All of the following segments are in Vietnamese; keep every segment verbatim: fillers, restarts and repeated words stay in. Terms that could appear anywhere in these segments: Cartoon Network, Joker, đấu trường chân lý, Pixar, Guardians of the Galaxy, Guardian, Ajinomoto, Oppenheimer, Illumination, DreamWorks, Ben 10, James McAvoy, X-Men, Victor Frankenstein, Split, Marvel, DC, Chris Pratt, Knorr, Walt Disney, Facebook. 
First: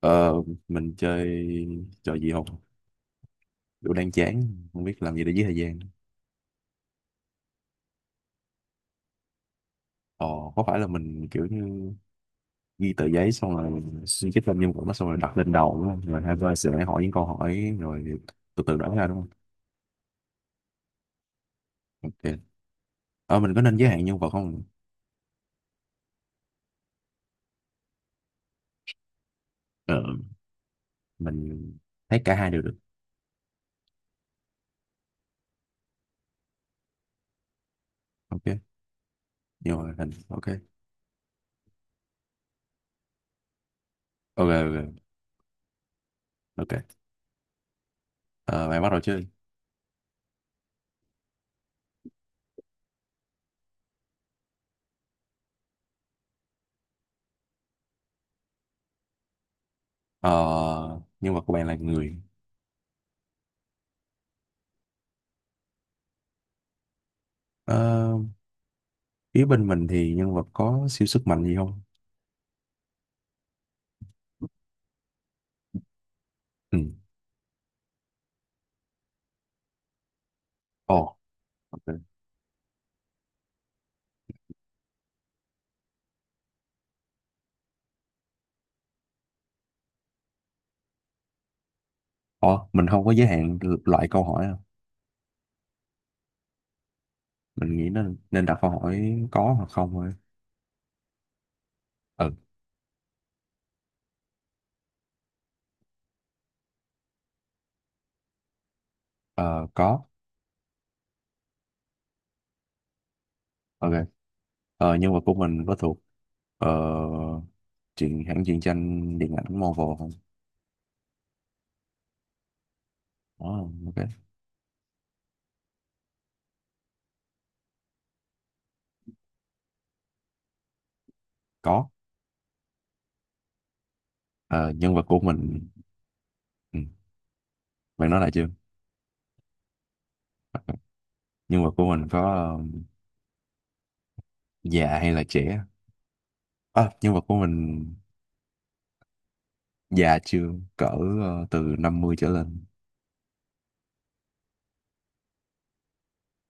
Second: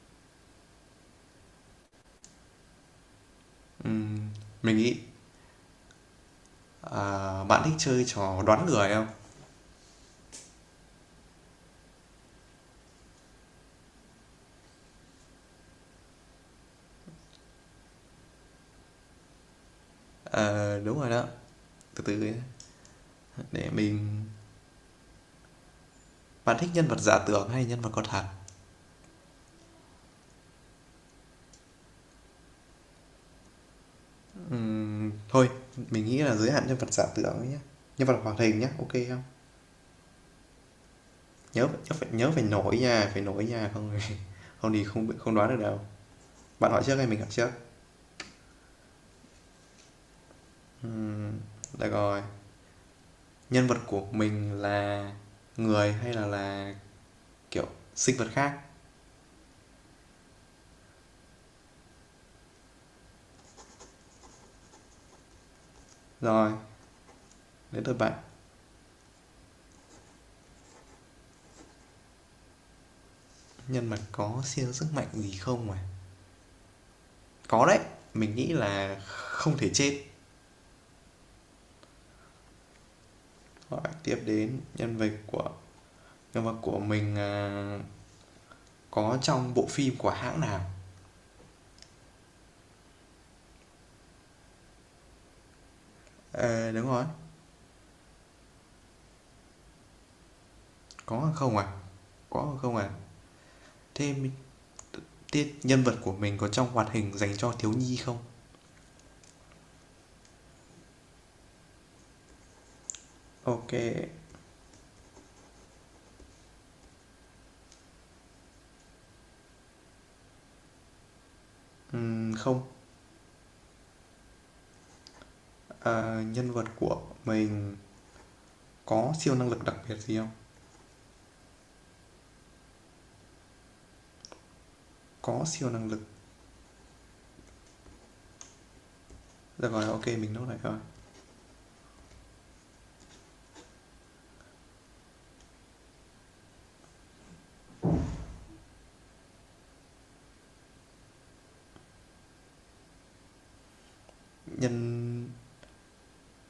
Ờ, mình chơi trò gì không? Kiểu đang Ừm, chán, mình không nghĩ biết làm gì để giết thời gian. à, bạn thích chơi trò đoán người không? Ờ, có phải là mình kiểu như ghi tờ giấy xong rồi mình suy nghĩ lên nhân vật đó xong rồi đặt lên đầu đúng không? Rồi hai bên sẽ hỏi những câu hỏi rồi từ từ đoán ra đúng không? Ờ, đúng rồi đó. Từ từ Ok. nhé. Ờ, mình có Để nên giới hạn nhân mình vật không? Bạn thích nhân vật giả tưởng hay nhân vật có thật? Ờ, mình thấy cả hai đều được. Ừm, thôi, mình nghĩ là giới hạn nhân vật giả tưởng ấy nhé. Nhân vật hoạt Ok. hình nhé, ok không? Nhưng mà hình, ok. Nhớ nhớ phải nhớ phải nổi nha, phải nổi nha không thì Ok, không ok, thì ok. không không đoán được đâu. Bạn hỏi Ok. trước hay mình hỏi trước? Ờ, bạn bắt đầu chơi. Được rồi. Nhân vật của mình là người hay là là kiểu sinh vật khác? Ờ, nhân vật của bạn là người. Rồi, đến lượt Ờ, bạn. phía bên mình thì nhân vật có siêu sức mạnh gì không? Nhân vật có siêu sức mạnh gì không à? Ừ. Có đấy, mình nghĩ là không thể chết. Ồ. Ok. Hỏi tiếp đến nhân vật của nhân vật của mình, à, có trong bộ phim của hãng nào? Ủa, mình không có giới hạn loại câu hỏi à? Ờ, đúng rồi, Mình nghĩ nên nên đặt câu hỏi có hoặc không thôi. có hoặc không à? Ừ, Có hoặc không à? Thế m Nhân vật của mình có trong hoạt hình dành cho thiếu nhi không? ờ, có. Ok kê, Ok. Ờ, nhân vật của mình có thuộc ờ, truyện hãng truyện tranh điện ảnh Marvel không? không. Ồ, ok. Ờ, nhân vật của mình có siêu năng lực đặc biệt gì không? Có. Ờ, nhân vật của Có mình siêu năng lực. ừ, bạn nói lại chưa? Được rồi, ok mình nốt lại rồi. Nhân vật của mình có ờ, già hay là trẻ? À, nhân vật của mình già chưa? Cỡ ờ, từ năm mươi trở lên. Nhân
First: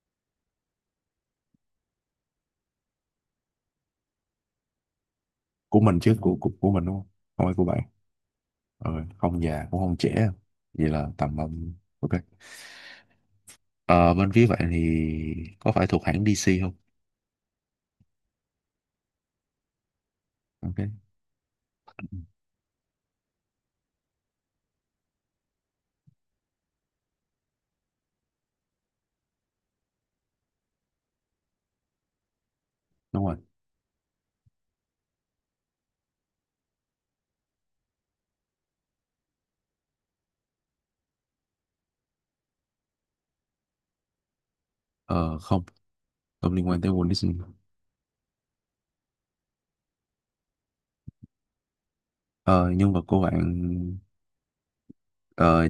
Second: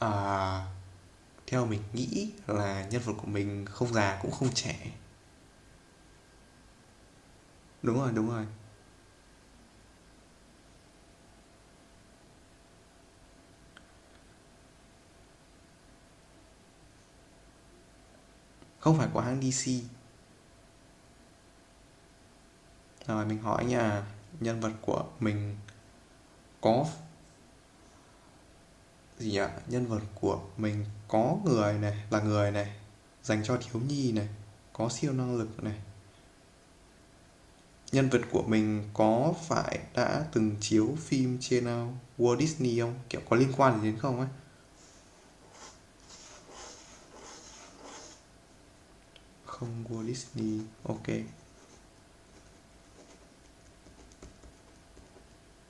à, Theo mình nghĩ là nhân vật của mình không già cũng không trẻ. Của mình chứ, của của, của mình đúng không? Không phải của bạn. Đúng rồi, đúng rồi. Ờ, không già cũng không trẻ. Vậy là tầm um, ok. Ờ, bên phía bạn thì có phải thuộc hãng đê xê không? Không phải của hãng đê xê. Ok, ừ, Rồi mình hỏi nhà nhân vật của mình có gì nhỉ? Nhân vật của mình có người này, là người này, đúng rồi. dành cho thiếu nhi này, có siêu năng lực này. Nhân vật của mình có phải đã từng chiếu phim trên uh, Walt Disney không? Kiểu có liên quan gì đến không ấy? Ờ, không, không liên quan tới Walt Disney. Không Walt Disney. Ok. Ờ, nhân vật của bạn ờ,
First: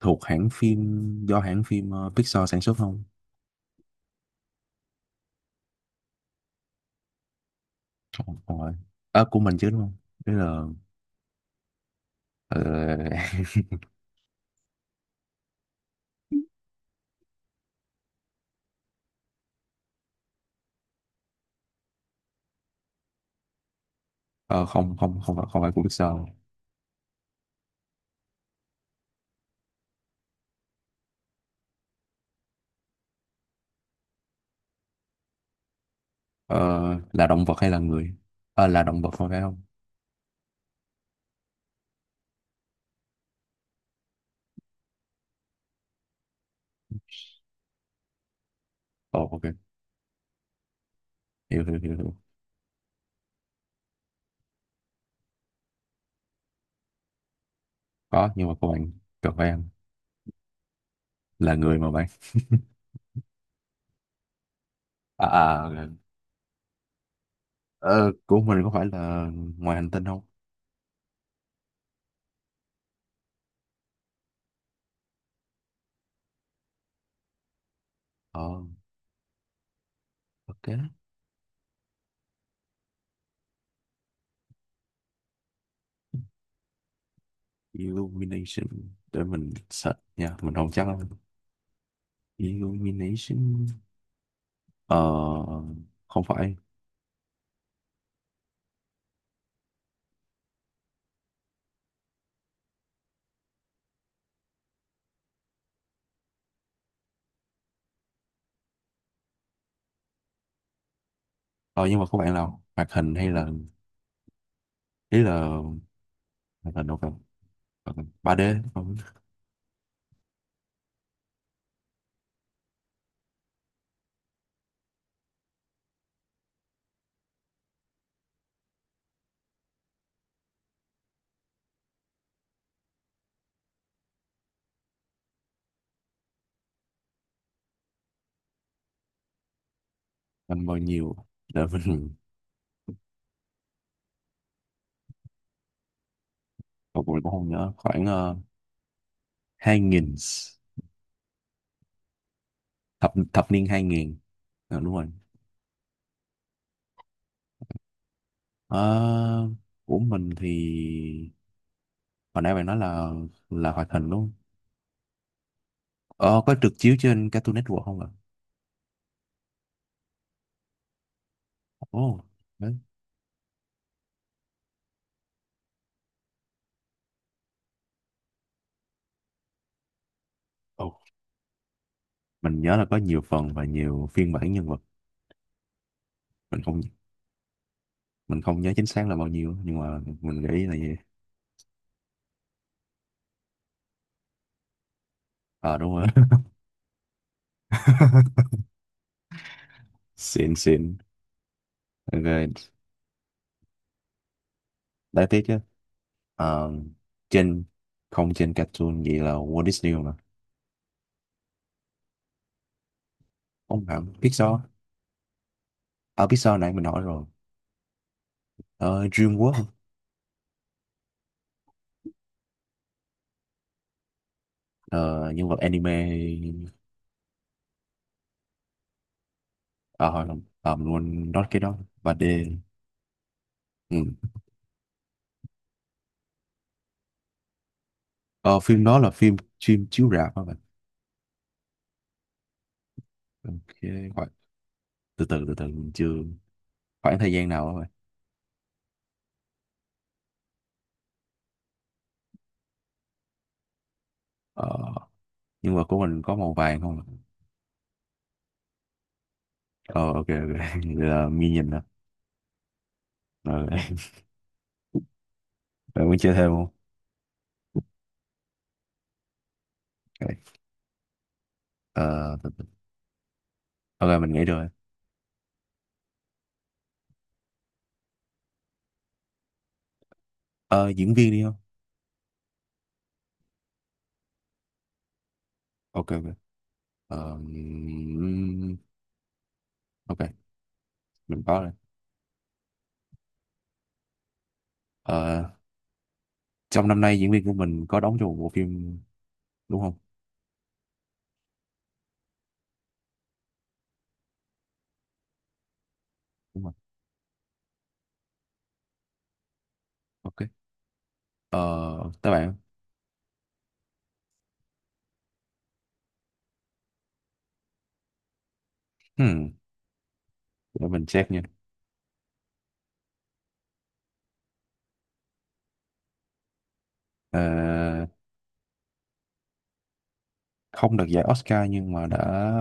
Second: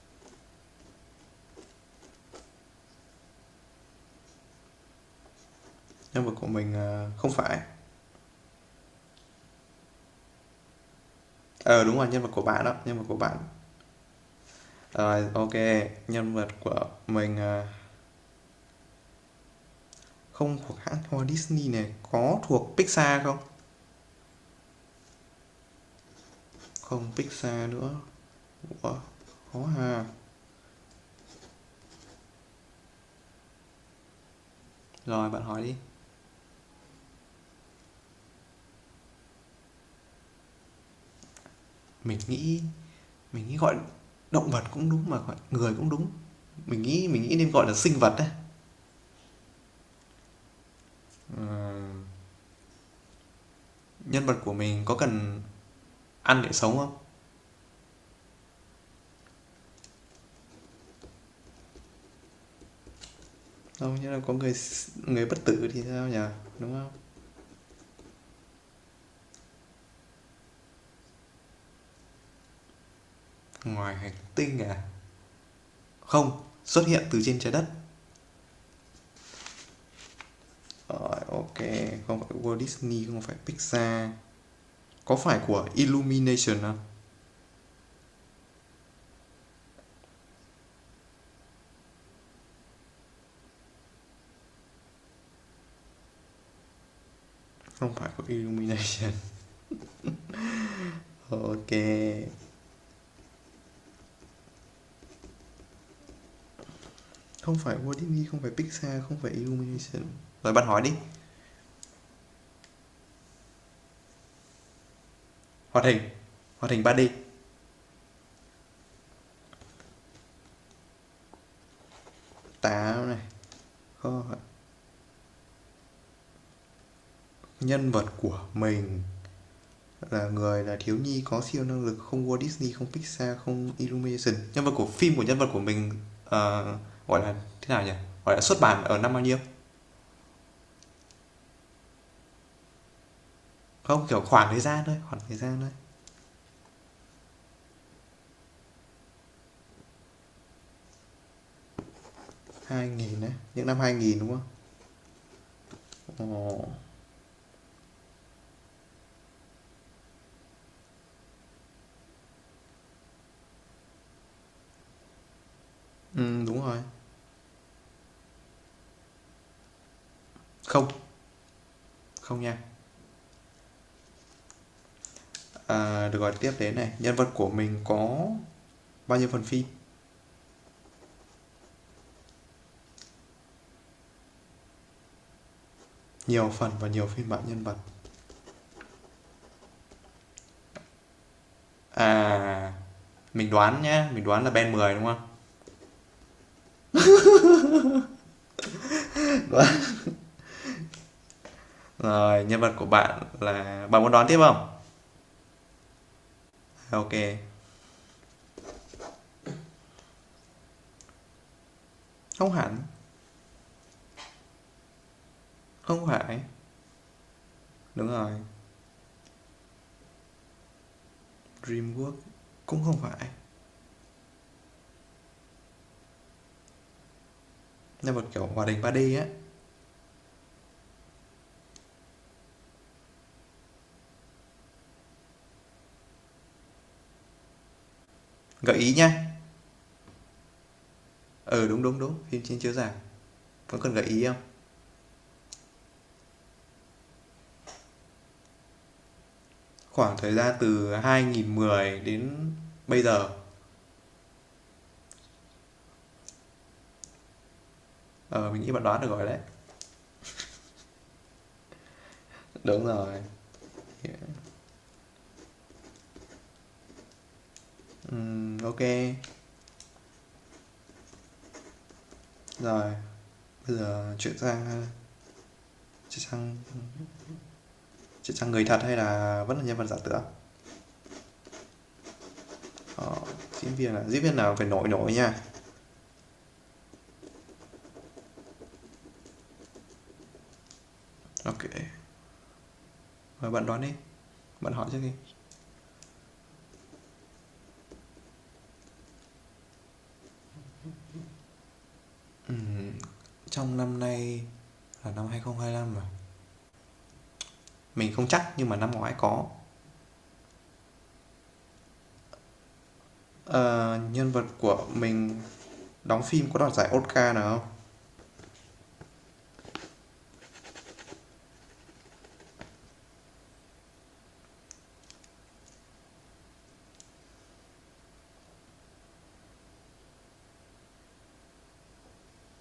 thuộc hãng phim do hãng phim ờ, Pixar sản xuất không? Nhân vật của mình ờ, không phải. Không, không phải. À, của mình chứ đúng không? Tức là Ờ đúng rồi, nhân vật của ờ, bạn đó, nhân vật của bạn. Rồi ok, nhân vật của mình ờ, không thuộc hãng Walt Disney này, có thuộc Pixar không? ờ, không không không phải không phải của Pixar. Không Pixar nữa. Ủa, khó hà. Rồi bạn hỏi đi. Ờ, là động vật hay là người? Ờ, là động vật không phải không? Mình nghĩ mình nghĩ gọi động vật cũng đúng mà gọi người cũng đúng. Mình nghĩ mình nghĩ nên gọi là sinh vật đấy. Ồ, ok, hiểu, hiểu, Ờ, hiểu, hiểu. nhân vật của mình có cần ăn để sống không? Có, nhưng mà của bạn cần phải ăn là người mà bạn. Không, nhưng là có người À, người bất à, tử thì ok. sao nhỉ, đúng không? Ờ, của mình có phải là ngoài hành tinh không? Ngoài hành tinh à? Không xuất hiện từ trên trái đất. Ờ, ok. Rồi ok, không phải Walt Disney, không phải Pixar. Có phải của Illumination không? Illumination. Để mình search nha. Mình không chắc lắm. Illumination. Ờ, không phải. Không phải của Illumination. Ok. Không phải Walt Disney, không phải Pixar, không phải Illumination. Rồi bạn hỏi đi. Ờ, nhưng mà có bạn nào hoạt hình hay là. Ý là Hoạt hình Hoạt hoạt hình hình ba đâu d cần. Hoạt hình ba đê. Không. Táo này. Kho- Nhân vật của mình là người, là thiếu nhi, có siêu năng lực. Không Walt Disney, không Pixar, không Illumination. Nhân vật của phim của nhân vật của mình, ờ, gọi là thế nào nhỉ? Gọi là xuất bản ở năm bao nhiêu? Anh bao nhiêu. Để mình. Không, kiểu khoảng thời gian thôi. Khoảng thời gian thôi. Một mình cũng không nhớ. Khoảng uh, hai nghìn. hai Thập, nghìn đấy. thập niên Những năm hai hai nghìn. nghìn đúng không? Ờ, đúng rồi. Ồ, Ờ, của mình thì. Hồi nãy bạn nói là là hoạt hình đúng không? ừ, Ờ, có đúng được rồi. chiếu trên Cartoon Network không ạ? Không. Ồ, Không nha. đấy. À, được gọi tiếp đến này, nhân vật của mình có bao nhiêu phần phim? Mình nhớ là có nhiều phần và nhiều phiên bản nhân vật. Nhiều mình phần không và nhiều phiên bản nhân vật. mình không nhớ chính xác là bao nhiêu nhưng mà mình nghĩ là gì. À, mình đoán nhá, mình đoán là Ben mười đúng không? Ờ đúng rồi. Xịn xịn. Rồi, nhân Ok. vật của bạn là bạn muốn đoán tiếp không? Đáng tiếc chứ. Ờ, Ok. trên không trên Cartoon, vậy là Walt Disney mà. Không hẳn, Không hẳn Pixar. không À, phải. Pixar nãy mình hỏi rồi. Đúng rồi, Ờ, DreamWorks. Dreamworks cũng không phải. Ờ, nhân vật anime. Nhân vật kiểu hoạt hình ba đê á. Ờ hồi không ờ, mình quên nói cái đó và D. Ừ. ờ, Gợi Phim ý đó là nhá. phim. Phim chiếu rạp hả bạn? Ừ đúng đúng đúng, phim trên chiếu rạp. Ok. Có cần gợi ý Khoảng, không? từ từ từ từ, mình chưa. Khoảng thời gian nào hả bạn? Khoảng thời gian từ hai nghìn không trăm mười đến bây giờ. Ờ, nhưng mà của mình có màu vàng không? Ờ, mình nghĩ bạn đoán được rồi đấy. ờ ok, ok. Vậy là nghi nhìn rồi. Đúng rồi. Rồi. Bạn muốn chơi thêm không? Ừm, ô. Ok. Ờ, từ- từ. Rồi, bây giờ Ok, mình chuyển nghĩ sang, rồi. a, chuyển sang chuyển sang người thật hay là vẫn là nhân vật giả tưởng? ờ Diễn viên đi không? Ờ, diễn viên à? Diễn viên nào phải nổi nổi nha. Ok, ok. Ờ, ừm, ok. Mình có Ok rồi. kê, rồi bạn đoán đi, bạn hỏi trước đi. ờ Trong năm nay diễn viên của mình có đóng trong một bộ phim đúng không? Ừm, Trong năm nay là năm hai không hai lăm mà. Đúng rồi. Mình không chắc nhưng mà năm ngoái có. Ok. ờ Tới bạn. Ờ, nhân vật của mình đóng phim có đoạt giải Oscar nào không? Hmm. Để mình check nha. Ờ, không được giải Oscar nhưng mà đã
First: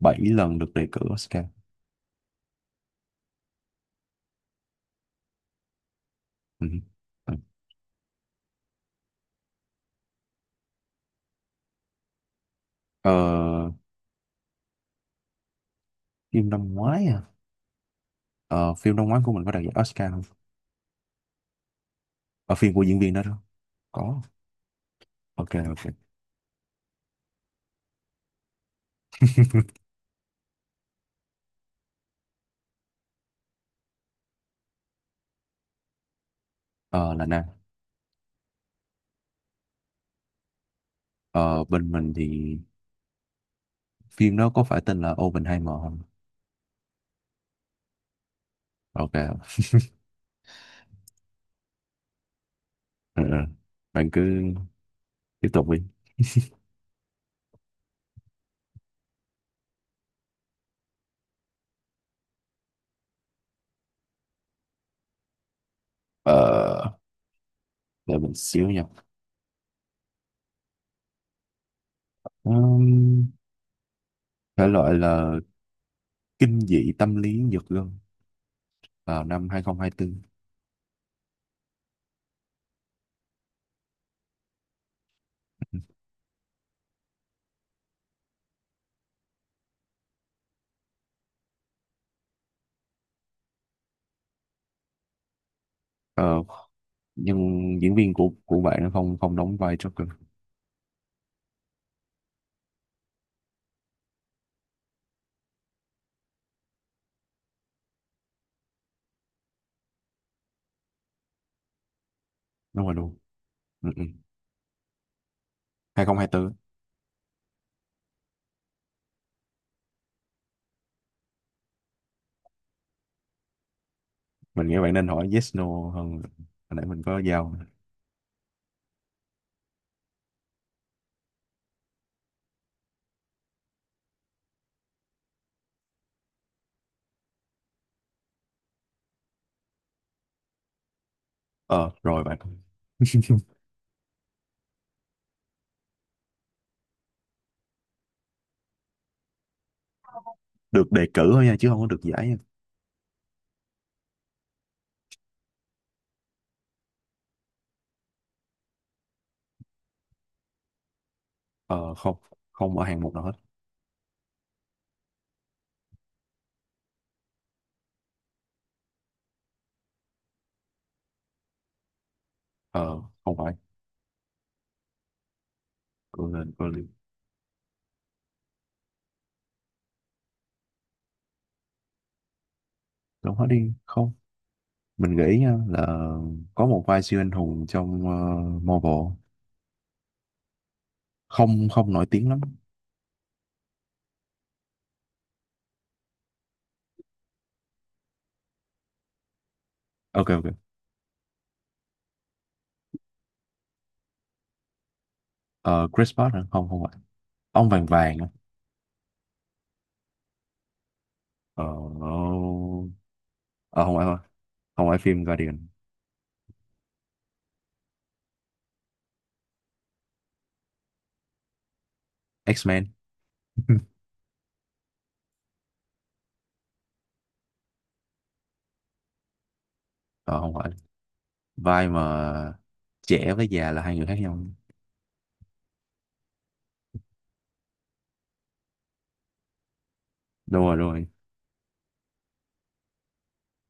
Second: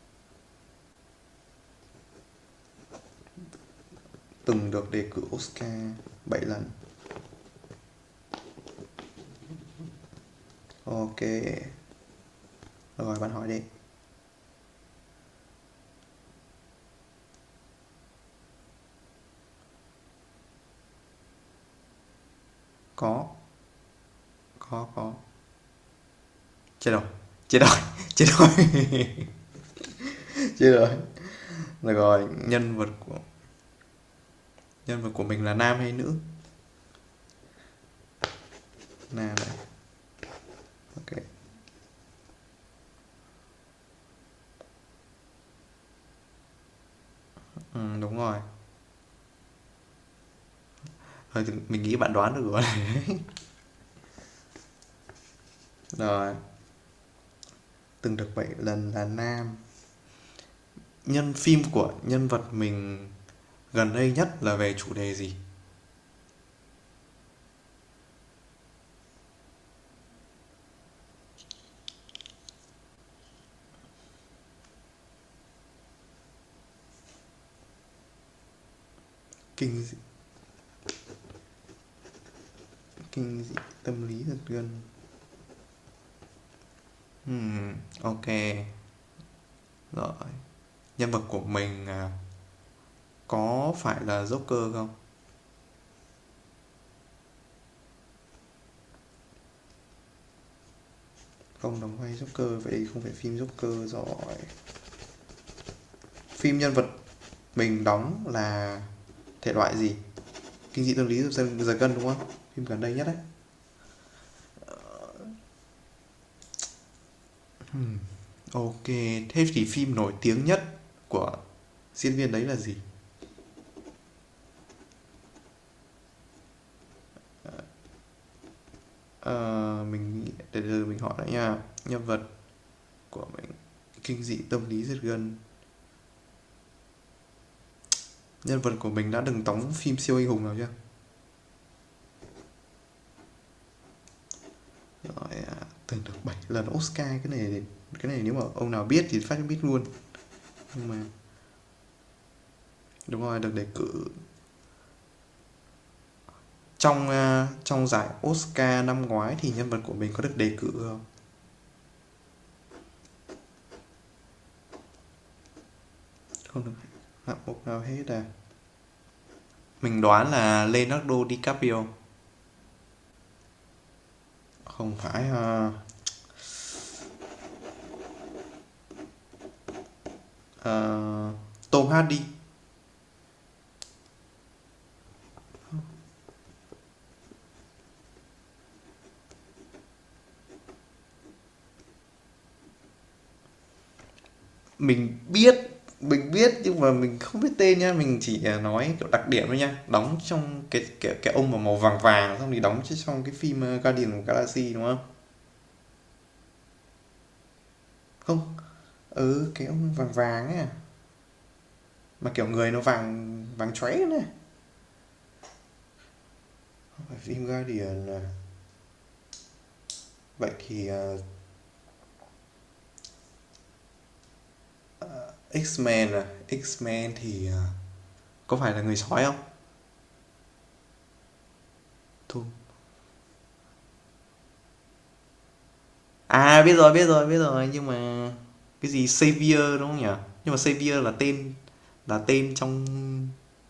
bảy lần được đề cử Oscar. Từng được đề cử Oscar bảy lần. Ừ. Ừ. Ok, ờ rồi bạn hỏi đi. Phim năm ngoái à? Ờ, phim Đông Ngoái của mình có đạt giải Oscar không? Ở phim của diễn viên đó Có, đó. Có. có, có. Ok, ok. Chết rồi, chết rồi, chết rồi. Chết rồi. Được rồi, nhân vật của nhân vật của mình là nam hay nữ? Ờ, là nè. Nam này. Ok. Ờ, bên mình thì phim đó có phải tên là Oppenheimer không? Ừ, đúng rồi. Ok. Rồi mình nghĩ bạn đoán được rồi. Ừ, ừ. Bạn cứ tiếp tục đi. Rồi, từng được bảy lần, là nam. Nhân phim của nhân vật mình gần đây nhất là về chủ đề gì? Ờ, để mình xíu nha. Ừm, thể loại là kinh dị tâm lý giật gân vào năm kinh dị- hai không hai tư. Kinh dị tâm lý thực dân. Ừm, ok, rồi nhân vật của mình, à, có phải là Joker không? Ờ, nhưng diễn viên của của bạn nó không không đóng vai Joker. Không đóng vai Joker, vậy không phải phim Joker rồi. Phim nhân vật mình đóng là thể loại gì? Kinh dị tâm lý giật giật gân đúng không? Phim gần Đúng đây rồi nhất luôn. đấy. Ừ, ừ. hai không hai tư. Ừm, ok, thế thì phim nổi tiếng nhất của diễn viên đấy là gì? Mình nghĩ bạn nên hỏi yes no hơn. Hồi nãy mình có giao. Ờ, mình để giờ mình hỏi lại nha. Nhân vật của mình kinh dị tâm lý giật gân. Nhân vật của mình đã từng đóng phim siêu anh hùng nào chưa? Ờ, rồi bạn. Rồi à, từng được bảy lần Oscar. Cái này cái này nếu mà ông nào biết thì phát biết luôn. Nhưng Được mà đề cử thôi nha, chứ không có được giải nha. đúng rồi, được đề cử trong ờ, trong giải Oscar năm ngoái thì nhân vật của mình có được đề cử không? Ờ, không, không ở hạng mục nào hết. Không được hạng mục nào hết à? Mình đoán là Leonardo DiCaprio. Ờ, không phải. Không phải. ờ, Cô lên, cô lên. ờ, Tom Hardy. Đúng hết đi. Không. Mình nghĩ nha là có một vai siêu anh hùng trong uh, Marvel. Không, không nổi tiếng lắm. Mình biết mình biết nhưng mà mình không biết tên nha, mình chỉ ờ, nói kiểu đặc điểm thôi nha, đóng Ok, ok. trong cái cái cái ông mà màu vàng vàng, xong thì đóng trong cái phim ờ, Guardian of Galaxy đúng không? Ờ, Chris Pratt hả? Không, không phải. Ông vàng vàng hả? Không, ừ, cái ông vàng vàng ấy à? Ờ, Mà kiểu người nó vàng vàng ờ Không chóe phải thôi. nữa. Không phải phim Guardian. Phim Guardian à? Vậy thì, ờ, X-Men. X-Men à? X-Men thì, ờ, có phải là người sói không? Ờ, không phải. Vai Thu. mà trẻ với già là hai người khác nhau. À, biết rồi, biết rồi, biết rồi, nhưng mà cái gì Xavier đúng không nhỉ? Nhưng mà Đúng rồi, đúng Xavier rồi. là tên là tên trong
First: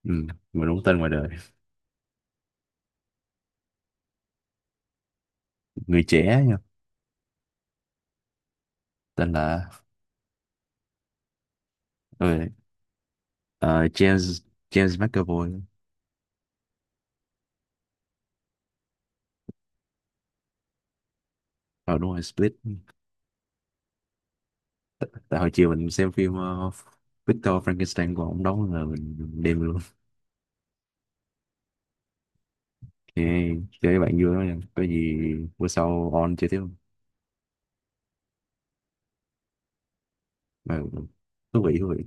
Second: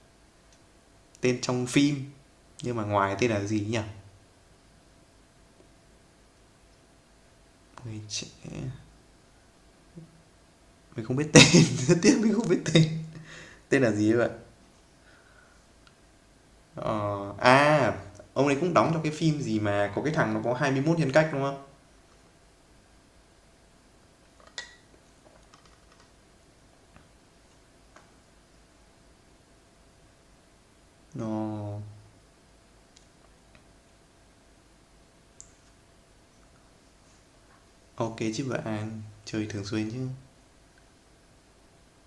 Ừ, mà đúng tên ngoài đời. tên trong phim, nhưng mà ngoài tên là gì nhỉ? Người trẻ nha, Người trẻ. tên là Mình không biết tên, rất tiếc ờ, mình không biết tên. Tên ờ, là gì vậy? James James McAvoy. Ờ, à, ông ấy cũng đóng trong cái phim gì mà có cái thằng nó có hai mươi mốt nhân cách đúng không? ờ Đúng rồi, Split. Tại hồi chiều mình xem phim ờ, Victor Frankenstein của ông đóng là mình mình đêm luôn. Ồ, Thì chơi với bạn vui lắm nha, có gì bữa sau on chơi tiếp không? ok chứ bạn, chơi thường xuyên chứ. Ờ, thú vị thú vị.